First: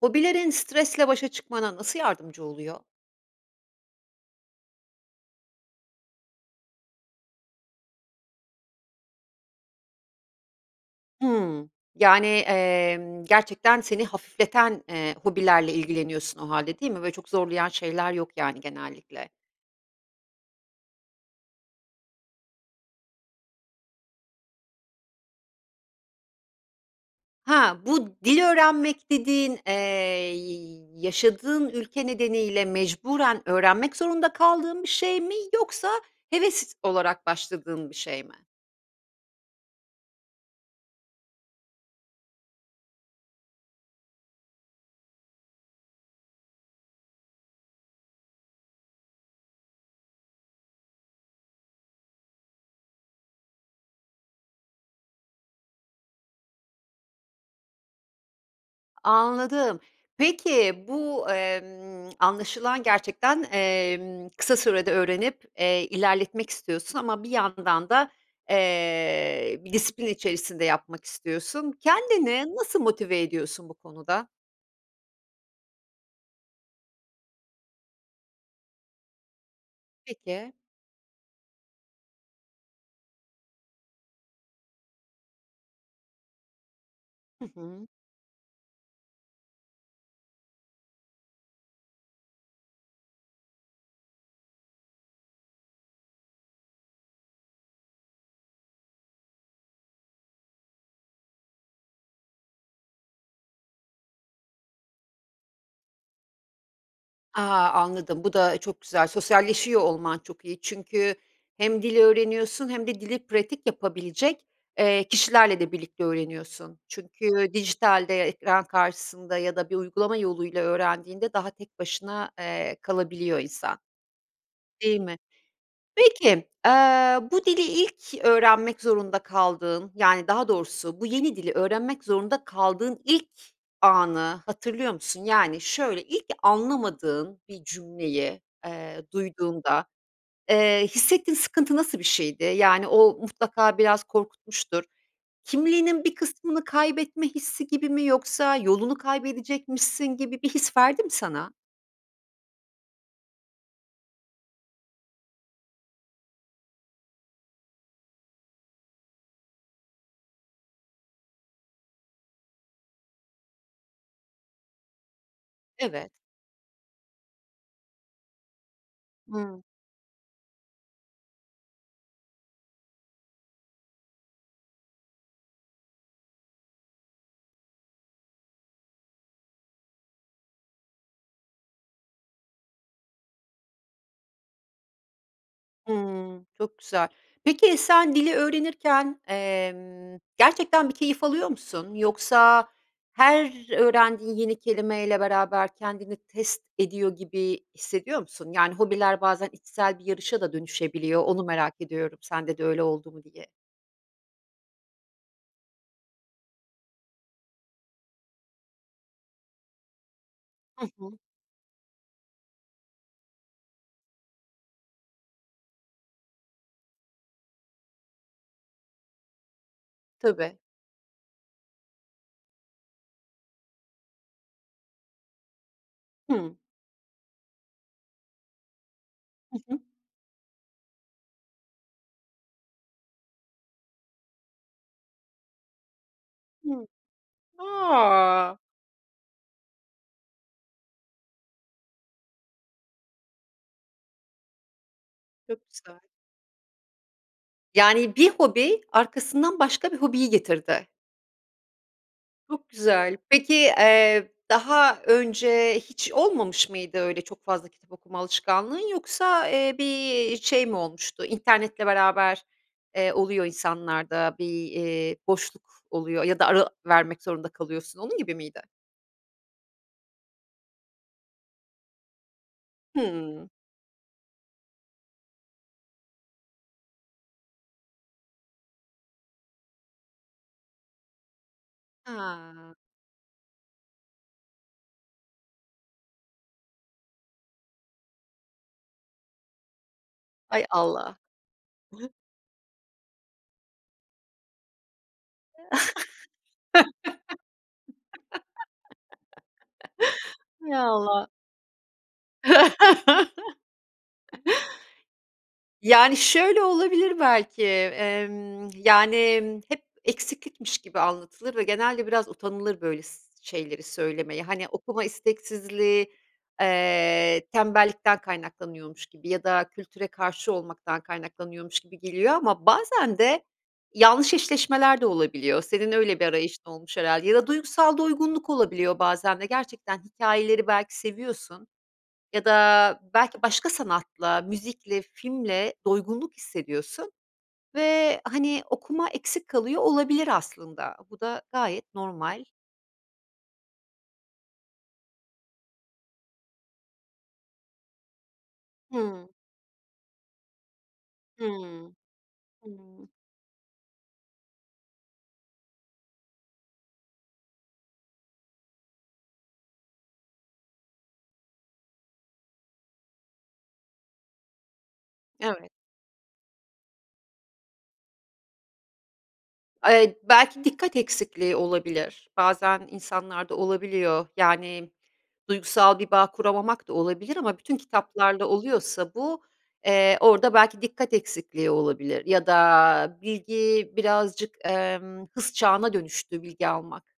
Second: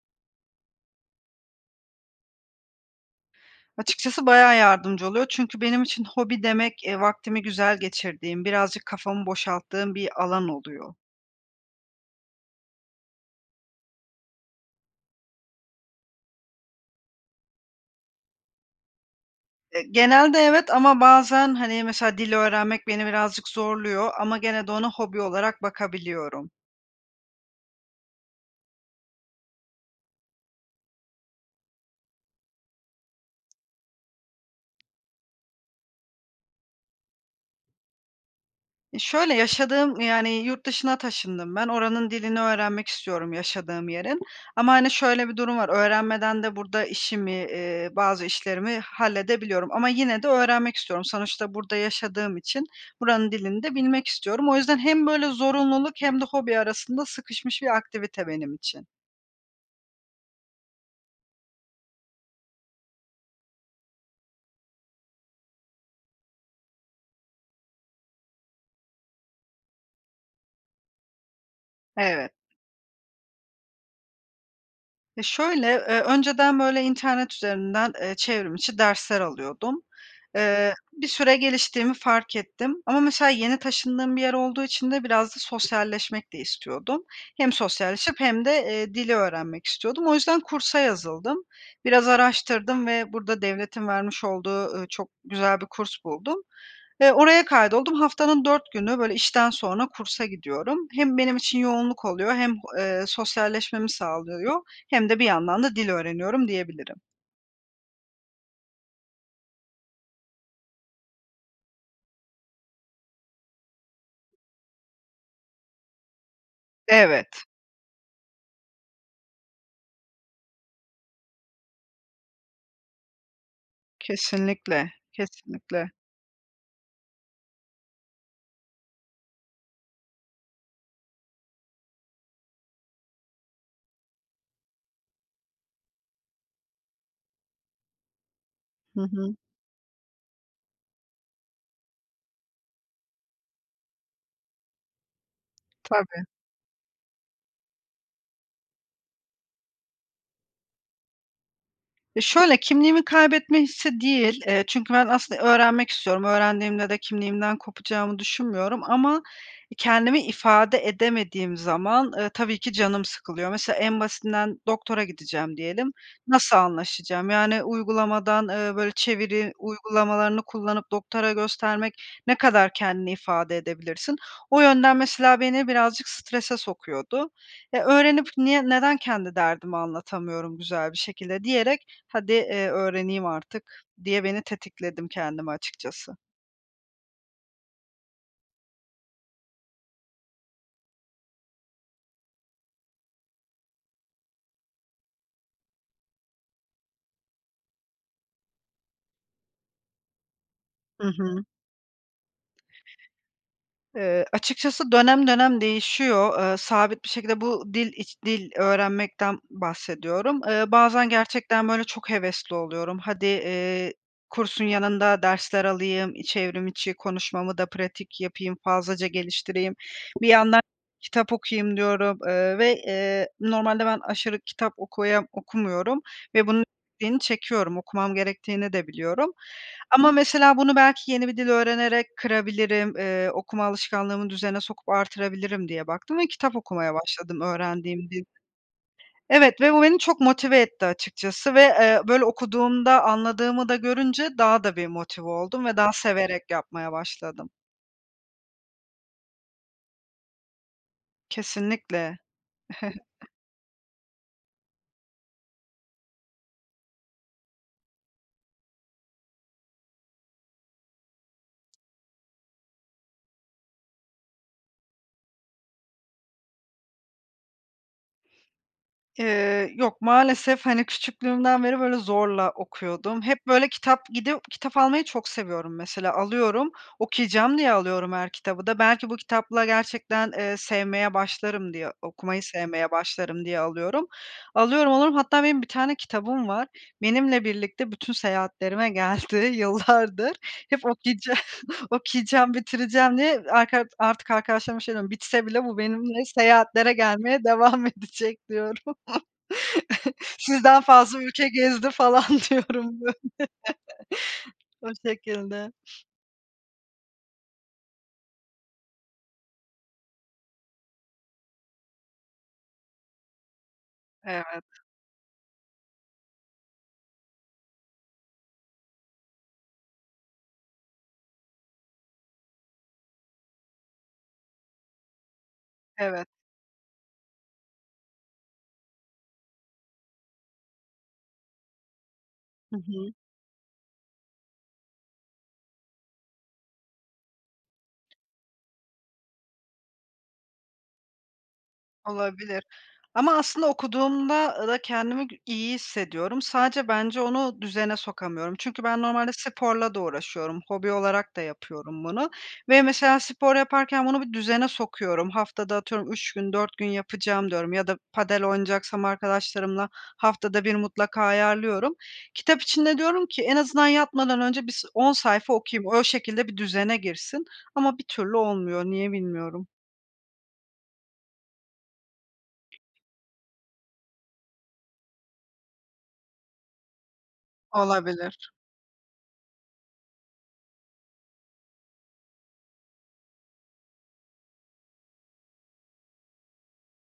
Hobilerin stresle başa çıkmana nasıl yardımcı oluyor? Açıkçası bayağı yardımcı oluyor çünkü benim için hobi demek, eee, vaktimi güzel geçirdiğim birazcık kafamı boşalttığım bir alan oluyor. Hımm. Yani, emm, gerçekten seni hafifleten, eee, hobilerle ilgileniyorsun o hâlde değil mi? Böyle, çok zorlayan şeyler yok yani genellikle. Eee, genelde evet ama bazen, hani, mesela dil öğrenmek beni birazcık zorluyor ama gene de ona hobi olarak bakabiliyorum. Ha, bu dil öğrenmek dediğin, eee, y yaşadığın ülke nedeniyle mecburen öğrenmek zorunda kaldığın bir şey mi yoksa heves olarak başladığın bir şey mi? Ya, şöyle, yaşadığım, yani, yurt dışına taşındım ben, oranın dilini öğrenmek istiyorum yaşadığım yerin. Ama, hani, şöyle bir durum var, öğrenmeden de burada işimi, eee, bazı işlerimi halledebiliyorum ama yine de öğrenmek istiyorum. Sonuçta burada yaşadığım için buranın dilini de bilmek istiyorum. O yüzden hem böyle zorunluluk hem de hobi arasında sıkışmış bir aktivite benim için. Anladım. Peki, bu, emm, anlaşılan gerçekten, emm, kısa sürede öğrenip, eee, ilerletmek istiyorsun ama bir yandan da, eee, bir disiplin içerisinde yapmak istiyorsun. Evet. Kendini nasıl motive ediyorsun bu konuda? E, şöyle, eee, önceden, böyle, internet üzerinden, eee, çevrimiçi dersler alıyordum. Peki. Eee, bir süre geliştiğimi fark ettim ama mesela, yeni taşındığım bir yer olduğu için de biraz da sosyalleşmek de istiyordum. Hı Hem hı. sosyalleşip hem de, eee, dili öğrenmek istiyordum. O yüzden kursa yazıldım. Biraz araştırdım ve burada devletin vermiş olduğu, ııı, çok güzel bir kurs buldum ve oraya kaydoldum. Haftanın 4 günü, böyle, işten sonra kursa gidiyorum. Hem benim için yoğunluk oluyor hem, eee, sosyalleşmemi sağlıyor hem de bir yandan da dil öğreniyorum, diyebilirim. A! Anladım. Bu da çok güzel. Sosyalleşiyor olman çok iyi çünkü hem dil öğreniyorsun hem de dili pratik yapabilecek, eee, kişilerle de birlikte öğreniyorsun. Evet. Çünkü dijitalde ekran karşısında ya da bir uygulama yoluyla öğrendiğinde daha tek başına, eee, kalabiliyor insan. Kesinlikle, Değil mi? kesinlikle. Peki, eee, bu dili ilk öğrenmek zorunda kaldığın, yani, daha doğrusu bu yeni dili öğrenmek zorunda kaldığın ilk anı hatırlıyor musun? Yani, şöyle, ilk anlamadığın bir cümleyi, Hı eee, hı. duyduğunda, eee, hissettiğin sıkıntı nasıl bir şeydi? Yani, o mutlaka biraz korkutmuştur. Kimliğinin bir Tabii. kısmını kaybetme hissi gibi mi, yoksa yolunu kaybedecekmişsin gibi bir his verdi mi sana? E, şöyle, kimliğimi kaybetme hissi değil, eee, çünkü ben aslında öğrenmek istiyorum. Öğrendiğimde de kimliğimden kopacağımı düşünmüyorum ama, e, kendimi ifade edemediğim zaman, eee, tabii ki canım sıkılıyor. Mesela en basitinden doktora gideceğim diyelim. Evet. Nasıl anlaşacağım, yani, uygulamadan, eee, böyle, çeviri Hıı. uygulamalarını kullanıp doktora göstermek ne kadar kendini ifade edebilirsin? O yönden mesela beni birazcık strese sokuyordu. "Eee, öğrenip niye neden kendi derdimi anlatamıyorum güzel bir şekilde?" diyerek hadi, eee, öğreneyim artık diye beni tetikledim kendimi açıkçası. Hıı, çok güzel. Peki, sen dili öğrenirken, emm, gerçekten bir keyif alıyor musun? Yoksa her öğrendiğin yeni kelimeyle beraber kendini test ediyor gibi hissediyor musun? Yani, hobiler bazen içsel bir yarışa da Hı dönüşebiliyor, onu hı. merak ediyorum sende de öyle oldu mu diye. Eee, açıkçası dönem dönem değişiyor, eee, sabit bir şekilde bu dil iç dil öğrenmekten bahsediyorum. Eee, Hı bazen hı. gerçekten, böyle, çok hevesli oluyorum. "Hadi, eee, kursun yanında dersler alayım, e, çevrimiçi konuşmamı da pratik yapayım, fazlaca geliştireyim, bir Tabii. yandan kitap okuyayım." diyorum, eee, ve, eee, normalde ben aşırı kitap okuya okumuyorum ve Hıı. bunun [unintelligible] çekiyorum, okumam gerektiğini de biliyorum Hı hı. ama mesela bunu belki yeni bir dil öğrenerek kırabilirim, eee, okuma alışkanlığımı düzene sokup artırabilirim diye baktım ve kitap Hı okumaya başladım öğrendiğim dilde. A! Evet, ve bu beni çok motive etti açıkçası ve, eee, böyle, okuduğumda anladığımı da görünce daha da bir motive oldum Çok ve daha güzel. severek yapmaya başladım. Yani, bir hobi, arkasından başka bir hobiyi getirdi. Kesinlikle. Çok güzel. Peki, eee, daha önce hiç olmamış mıydı öyle çok fazla kitap okuma alışkanlığın yoksa, eee, bir şey mi olmuştu internetle beraber, eee, oluyor insanlarda bir, eee, boşluk oluyor ya da ara vermek zorunda kalıyorsun. Onun gibi miydi? Eee, yok maalesef, hani, küçüklüğümden beri, böyle, zorla okuyordum. Hep, Hımm. böyle, kitap gidip kitap almayı çok seviyorum mesela, alıyorum, okuyacağım diye alıyorum her kitabı da. Belki bu kitapla gerçekten, eee, sevmeye başlarım diye, okumayı Ha. sevmeye başlarım diye alıyorum. Alıyorum, alıyorum, hatta benim bir tane kitabım var. Benimle birlikte bütün seyahatlerime geldi yıllardır. Hay Hep Allah. okuyacağım okuyacağım, bitireceğim diye arka artık arkadaşlarıma şey diyorum, bitse bile bu benimle seyahatlere gelmeye devam edecek diyorum. Hay Sizden fazla Allah. ülke gezdi falan diyorum, böyle. O şekilde. Yani, şöyle olabilir belki, emm, yani, emm, hep eksiklikmiş gibi anlatılır ve genelde biraz utanılır böyles şeyleri söylemeye. Hani, Evet. okuma isteksizliği, eee, tembellikten kaynaklanıyormuş gibi ya da kültüre karşı olmaktan kaynaklanıyormuş gibi geliyor ama bazen de yanlış eşleşmeler de olabiliyor. Senin öyle bir Evet. arayışın olmuş herhâlde ya da duygusal doygunluk olabiliyor bazen de gerçekten hikayeleri belki seviyorsun ya Hı da hı. belki başka sanatla, müzikle, filmle doygunluk hissediyorsun ve, hani, okuma eksik kalıyor olabilir aslında. Bu da gayet normal. Olabilir ama aslında okuduğumda da kendimi iyi hissediyorum, sadece bence onu düzene sokamıyorum çünkü ben Hıı. normalde sporla da uğraşıyorum, hobi olarak da Hıı. yapıyorum bunu ve Hıı. mesela spor yaparken bunu bir düzene sokuyorum. Haftada atıyorum 3 gün, 4 gün yapacağım diyorum ya da padel oynayacaksam arkadaşlarımla haftada 1 mutlaka ayarlıyorum. Kitap için de diyorum ki en azından yatmadan önce bis 10 sayfa Evet. okuyayım, o şekilde bir düzene girsin ama bir türlü olmuyor. Niye bilmiyorum. Eee, belki dikkat eksikliği olabilir. Bazen insanlarda olabiliyor, yani, duygusal bir bağ kuramamak da olabilir ama bütün kitaplarla Olabilir. oluyorsa bu, eee, orada belki dikkat eksikliği olabilir ya da bilgi birazcık, emm, hız çağına dönüştü bilgi almak.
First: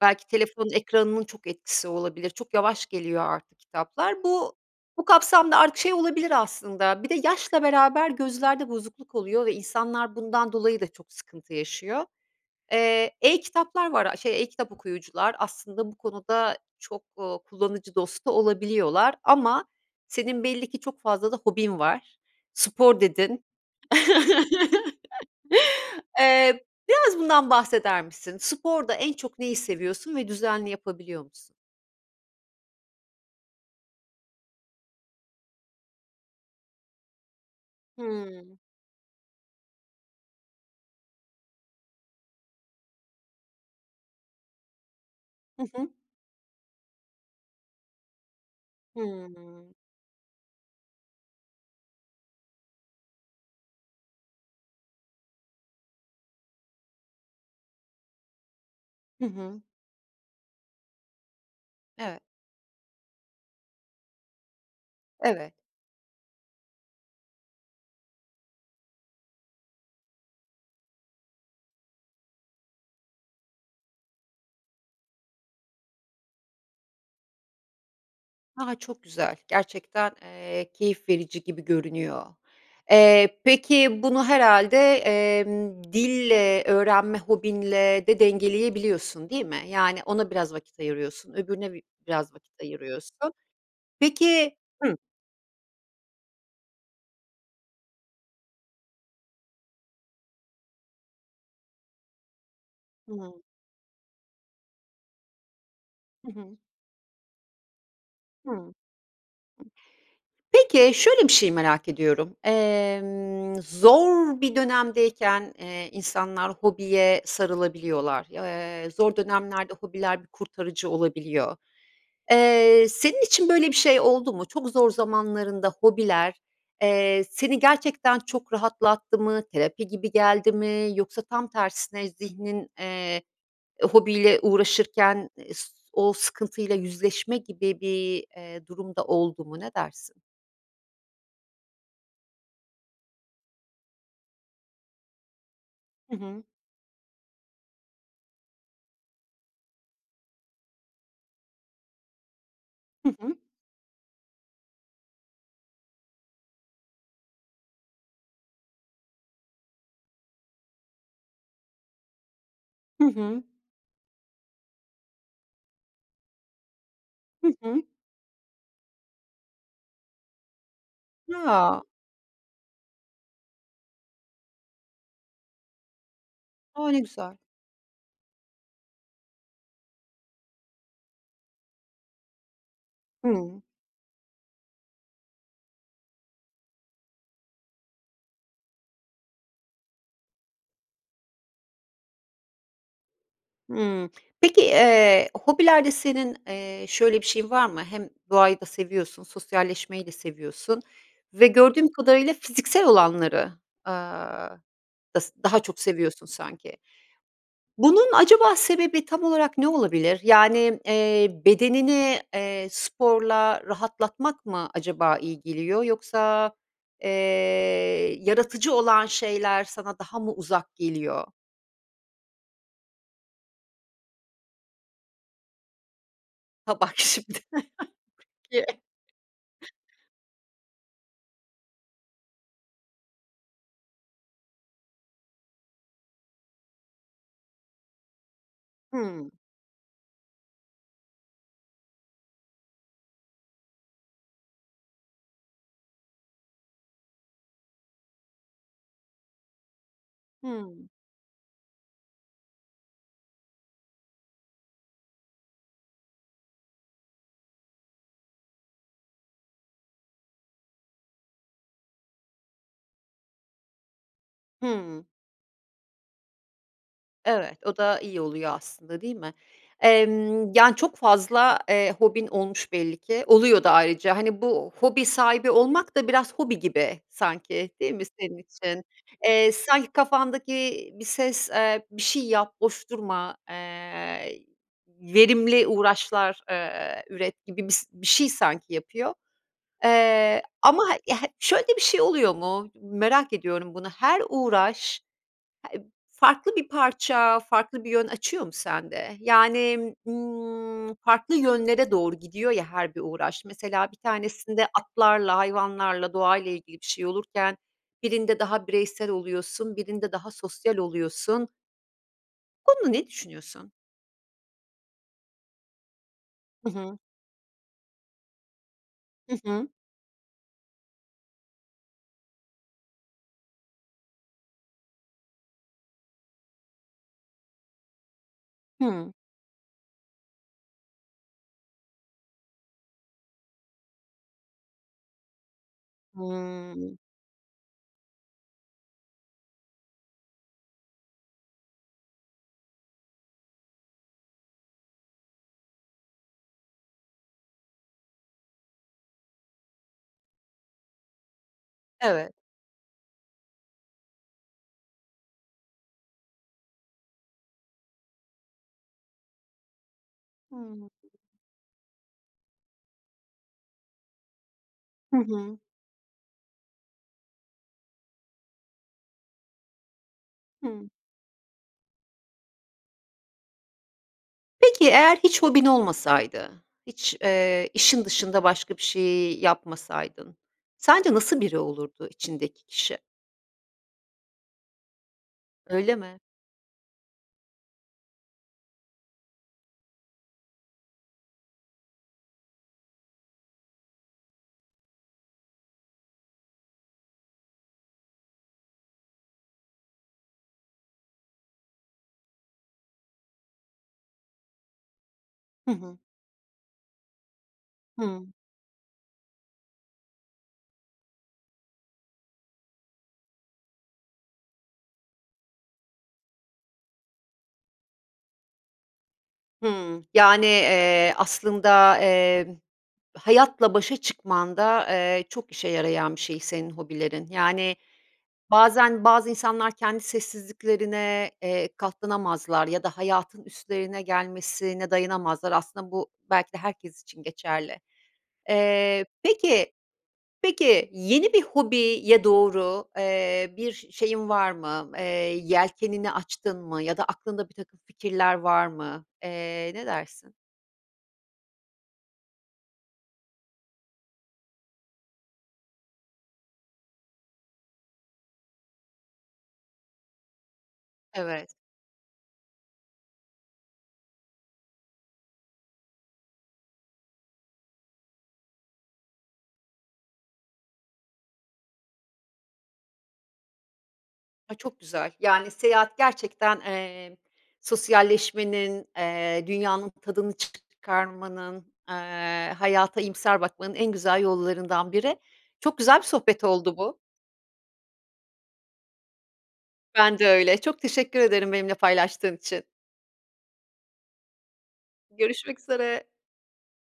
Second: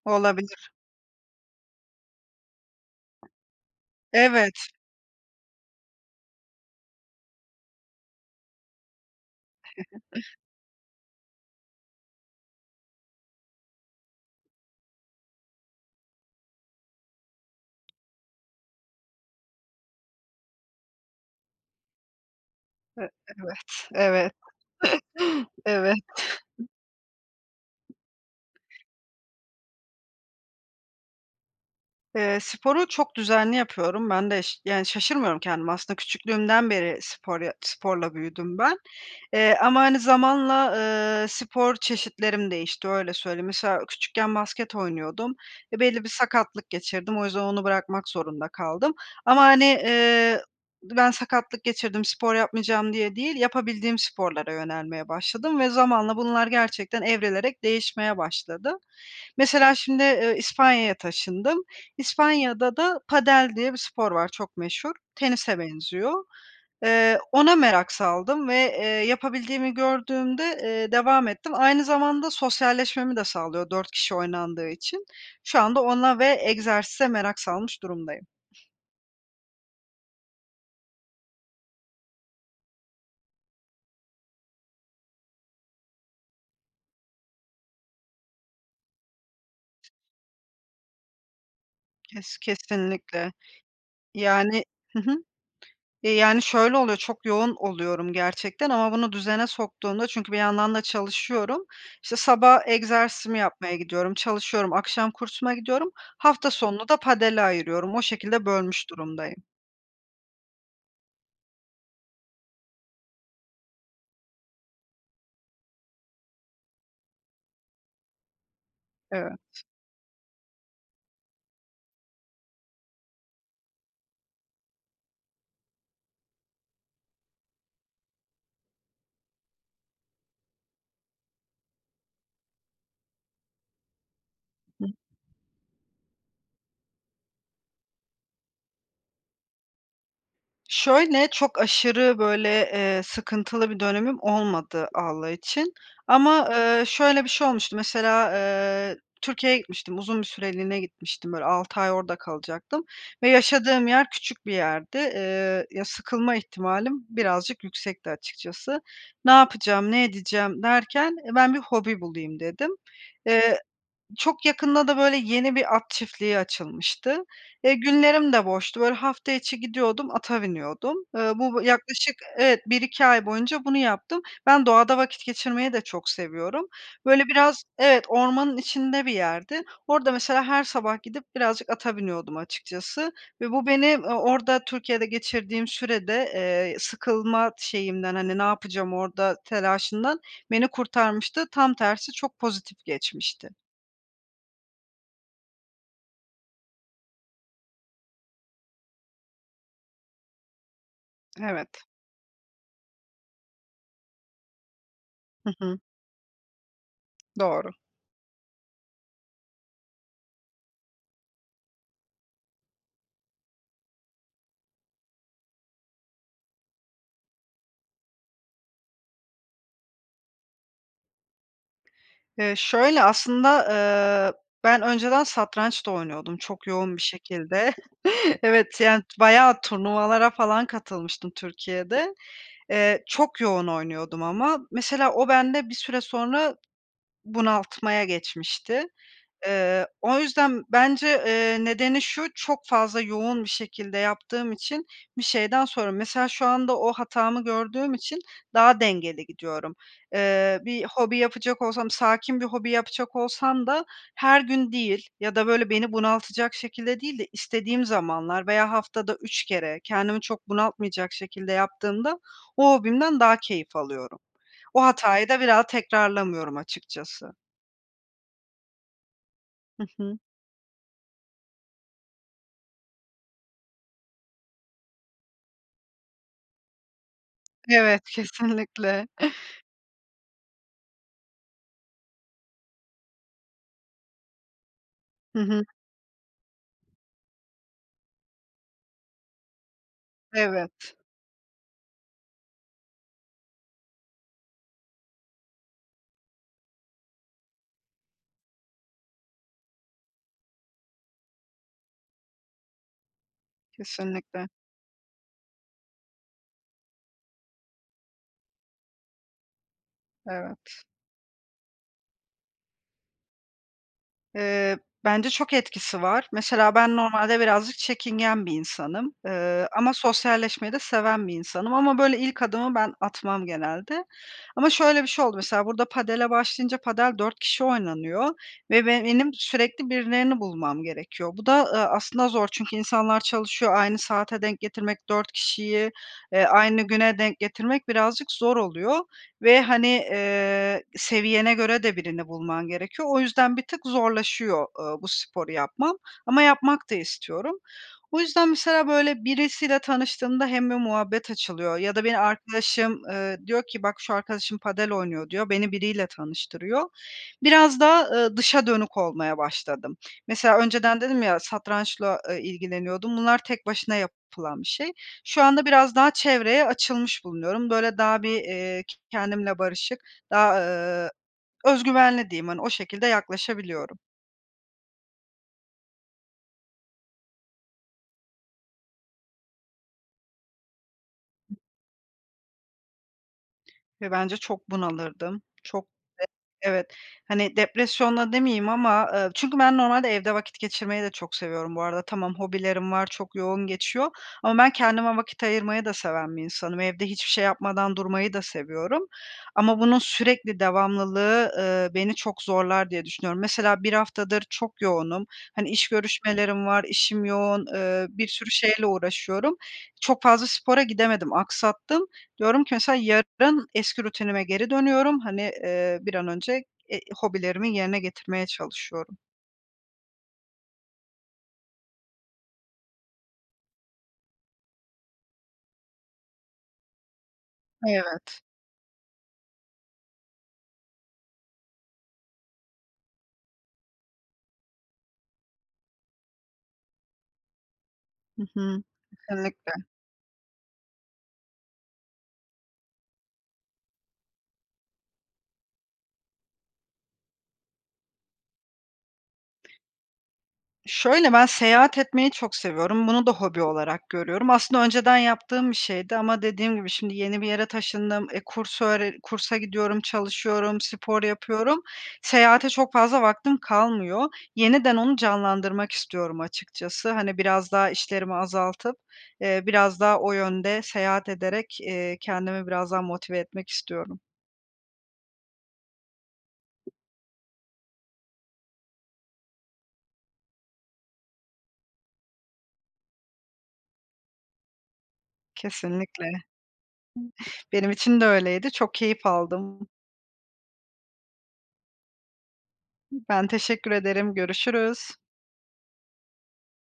Belki Olabilir telefonun ekranının çok etkisi olabilir, çok yavaş geliyor artık kitaplar. Bu Evet. bu kapsamda artık şey olabilir aslında Bir de yaşla beraber gözlerde bozukluk oluyor ve insanlar bundan dolayı da çok sıkıntı yaşıyor. Eee, e-kitaplar var, a, şey e-kitap okuyucular aslında bu konuda çok, ııı, kullanıcı dostu olabiliyorlar ama senin belli ki çok fazla da hobin var. Spor E dedin.. evet, evet. Evet. Eee, biraz bundan bahseder misin? Sporda en çok neyi seviyorsun ve düzenli yapabiliyor musun? Eee, sporu çok düzenli yapıyorum, ben de ş yani, şaşırmıyorum kendime aslında küçüklüğümden beri spor ya sporla Hımm. büyüdüm ben. Eee, ama, hani, zamanla, ııı, spor çeşitlerim değişti, öyle söyleyeyim. Mesela küçükken basket oynuyordum Hı ve hı. belli bir sakatlık geçirdim. O yüzden onu bırakmak zorunda kaldım ama, Hımm. hani, ııı, ben sakatlık geçirdim, spor yapmayacağım diye değil, yapabildiğim sporlara yönelmeye başladım ve zamanla bunlar gerçekten evrilerek değişmeye başladı. Hı hı. Mesela şimdi, ııı, İspanya'ya taşındım. Evet. İspanya'da da padel diye bir spor var, çok meşhur. Evet. Tenise benziyor. Eee, ona merak saldım ve, eee, yapabildiğimi gördüğümde, eee, devam ettim. Aynı zamanda sosyalleşmemi de sağlıyor 4 kişi oynandığı için şu anda ona ve egzersize merak salmış durumdayım. A! Çok güzel, gerçekten, eee, keyif verici gibi görünüyor. Eee, peki, bunu herhâlde, emm, dille, öğrenme hobinle de dengeleyebiliyorsun değil mi? Yani, ona biraz vakit ayırıyorsun, öbürüne bi biraz Kes vakit ayırıyorsun. kesinlikle. Peki Yani Hıh. Hı hı, yani, şöyle oluyor çok yoğun oluyorum gerçekten ama bunu düzene soktuğunda çünkü bir yandan da çalışıyorum. İşte, sabah egzersizimi Hımm. yapmaya gidiyorum. Çalışıyorum akşam kursuma gidiyorum. Hı Hafta hı. sonunu da padele ayırıyorum. O şekilde Hımm. bölmüş durumdayım. Peki, şöyle bir şey merak ediyorum. Emm, zor bir dönemdeyken, eee, insanlar hobiye sarılabiliyorlar. Aaa, zor Evet. dönemlerde hobiler bir kurtarıcı olabiliyor. Eee, senin için böyle bir şey oldu mu? Çok zor zamanlarında hobiler, eee, seni gerçekten çok rahatlattı mı? Terapi gibi geldi mi? Yoksa tam tersine zihnin, eee, hobiyle [unintelligible] uğraşırken es o sıkıntıyla yüzleşme gibi bir, eee, durumda oldu mu? Ne dersin? Şöyle, çok aşırı, böyle, eee, sıkıntılı bir dönemim olmadı Allah için Hı hı. ama, eee, şöyle bir şey olmuştu, mesela, eee, Türkiye'ye gitmiştim. Uzun bir süreliğine gitmiştim, böyle, 6 ay orada kalacaktım Hı ve hı. yaşadığım yer küçük bir yerdi. Eee, ya, sıkılma ihtimalim birazcık yüksekti açıkçası. Ne yapacağım, ne edeceğim derken, e, ben bir hobi bulayım dedim. Hı hı. Eee, çok yakında da, böyle, yeni bir at çiftliği açılmıştı. Hı Eee, hı. günlerim de boştu. Böyle, hafta içi gidiyordum, ata biniyordum. Eee, bu bu [unintelligible] yaklaşık Evet, 1-2 ay boyunca bunu yaptım. Ben doğada vakit geçirmeyi de çok seviyorum. O, ne Böyle, güzel. biraz Evet, ormanın içinde bir yerdi. Orada mesela her sabah gidip birazcık ata biniyordum açıkçası ve Hımm. bu beni, ııı, orada Türkiye'de geçirdiğim sürede, eee, sıkılma şeyimden, hani, "Ne yapacağım orada?" telaşından beni kurtarmıştı, tam tersi çok pozitif geçmişti. Hımm. Peki, eee, hobilerde senin, eee, şöyle bir şeyin var mı? Hem doğayı da seviyorsun, sosyalleşmeyi de seviyorsun ve Evet. gördüğüm kadarıyla fiziksel olanları, aaa, s Hı daha çok hı. seviyorsun sanki. Doğru. Bunun acaba sebebi tam olarak ne olabilir? Yani, eee, bedenini, eee, sporla rahatlatmak mı acaba iyi geliyor, yoksa, eee, yaratıcı olan şeyler sana daha mı uzak geliyor? Eee, şöyle, aslında, eee, ben önceden satranç da oynuyordum çok Ha, bak yoğun bir şimdi. şekilde. [unintelligible] Evet, yani, t bayağı turnuvalara falan katılmıştım Türkiye'de. Eee, çok yoğun oynuyordum ama mesela o bende bir süre sonra bunaltmaya geçmişti. Hımm. Eee, o yüzden bence, eee, nedeni şu, çok fazla yoğun bir şekilde yaptığım için bir şeyden sonra Mesela şu anda o hatamı gördüğüm için daha dengeli gidiyorum. Eee, bir Hımm. hobi yapacak olsam, sakin bir hobi yapacak olsam da her gün değil ya da, böyle, beni bunaltacak şekilde değil de istediğim zamanlar veya haftada 3 kere kendimi çok bunaltmayacak şekilde yaptığımda o hobimden daha keyif alıyorum. O Hımm. hatayı da bir daha tekrarlamıyorum, açıkçası. Evet, o da iyi oluyor aslında, değil mi? Hı hı. Emm, yani, çok fazla, eee, hobin olmuş belli ki, oluyor da ayrıca, hani, bu hobi sahibi olmak da biraz hobi gibi sanki, değil mi, Evet, senin için? kesinlikle. Eee, sanki kafandaki bir ses, eee, "Bir şey yap, boş durma, eee, Hı hı. verimli uğraşlar, eee, üret." gibi bir s bir şey sanki yapıyor. Eee, ama Evet. [unintelligible] şöyle de bir şey oluyor mu, merak ediyorum, bunu her uğraş heb farklı bir parça, farklı bir yön açıyor mu sende? Yani, ımm, farklı yönlere doğru gidiyor ya her bir uğraş, mesela bir Kesinlikle. tanesinde atlarla, hayvanlarla, doğayla ilgili bir şey olurken birinde daha bireysel oluyorsun, birinde daha sosyal Evet. oluyorsun. Bu konuda ne düşünüyorsun? Eee, bence çok etkisi var. Hı Mesela ben hı. normalde birazcık çekingen bir insanım, Hı hı. ııı, ama sosyalleşmeyi de seven bir insanım ama, böyle, ilk adımı ben atmam genelde. Ama şöyle bir şey oldu. Mesela burada padele başlayınca padel 4 kişi oynanıyor ve be Hıı. benim sürekli birilerini bulmam gerekiyor. Bu da, ııı, aslında zor çünkü insanlar çalışıyor, aynı saate denk getirmek, 4 kişiyi, eee, aynı Hıı. güne denk getirmek birazcık zor oluyor ve, hani, eee, seviyene göre de birini bulman gerekiyor. O yüzden bir tık zorlaşıyor, ııı, bu sporu yapmam ama yapmak da istiyorum. O yüzden mesela, böyle, birisiyle tanıştığımda hem bir muhabbet açılıyor ya da beni Evet. arkadaşım, ııı, diyor ki bak, şu arkadaşım padel oynuyor diyor, beni biriyle tanıştırıyor. Biraz daha, ııı, dışa dönük olmaya başladım. Mesela Hıı. önceden dedim ya, satrançla, eee, ilgileniyordum, bunlar tek başına yapılan bir şey. Hı Şu hı. anda biraz daha çevreye açılmış bulunuyorum. Böyle, daha bir, eee, kendimle barışık, daha, Hıı. ııı, özgüvenli diyeyim, hani, o şekilde yaklaşabiliyorum. Peki, eğer hiç hobin olmasaydı, hiç, eee, işin dışında başka bir şey yapmasaydın sence nasıl biri olurdu içindeki kişi? Ve bence çok bunalırdım, çok Öyle mi? [unintelligible] evet, hani, depresyona demeyeyim ama, eee, çünkü ben normalde evde vakit geçirmeyi de çok seviyorum bu arada. Tamam, hobilerim var, çok yoğun geçiyor ama ben kendime vakit ayırmayı da seven bir insanım. Evde hiçbir şey yapmadan durmayı da seviyorum ama bunun sürekli devamlılığı, ııı, beni çok zorlar diye düşünüyorum. Mesela 1 haftadır çok yoğunum, hani, Hı iş hı. görüşmelerim var, işim yoğun, eee, Hıı. bir sürü şeyle uğraşıyorum. Çok fazla spora gidemedim, aksattım. Diyorum ki mesela, "Yarın eski rutinime geri dönüyorum." Hani, eee, bir an önce, eee, hobilerimi yerine getirmeye çalışıyorum. Hıı, yani, eee, aslında, emm, hayatla başa çıkmanda, eee, çok işe yarayan bir şey senin hobilerin. Yani, Evet. bazen bazı insanlar kendi sessizliklerine, eee, katlanamazlar ya da hayatın üstlerine gelmesine dayanamazlar aslında bu belki de herkes için geçerli. Hı hı. Eee, Kesinlikle. peki, peki, yeni bir hobiye doğru, eee, bir şeyin var mı, eee, yelkenini açtın mı ya da aklında birtakım fikirler var mı? Eee, ne dersin? Şöyle, ben seyahat etmeyi çok seviyorum, bunu da hobi olarak görüyorum. Aslında önceden yaptığım bir şeydi ama dediğim gibi şimdi yeni bir yere taşındım, eee, kurs öğre kursa gidiyorum, çalışıyorum, spor Evet. yapıyorum. Seyahate çok fazla vaktim kalmıyor. Yeniden onu canlandırmak istiyorum açıkçası. Hani, biraz daha işlerimi azaltıp, eee, biraz daha o yönde seyahat ederek, eee, kendimi biraz daha motive etmek istiyorum. Ay, çok güzel. Yani, seyahat gerçekten, emm, sosyalleşmenin, eee, dünyanın tadını çıkarmanın, eee, hayata iyimser bakmanın en güzel yollarından biri. Çok güzel bir Kesinlikle. sohbet oldu bu. Benim için de öyleydi, çok keyif aldım. Ben de öyle, çok teşekkür ederim benimle paylaştığın için. Ben teşekkür ederim, görüşürüz. Görüşmek üzere.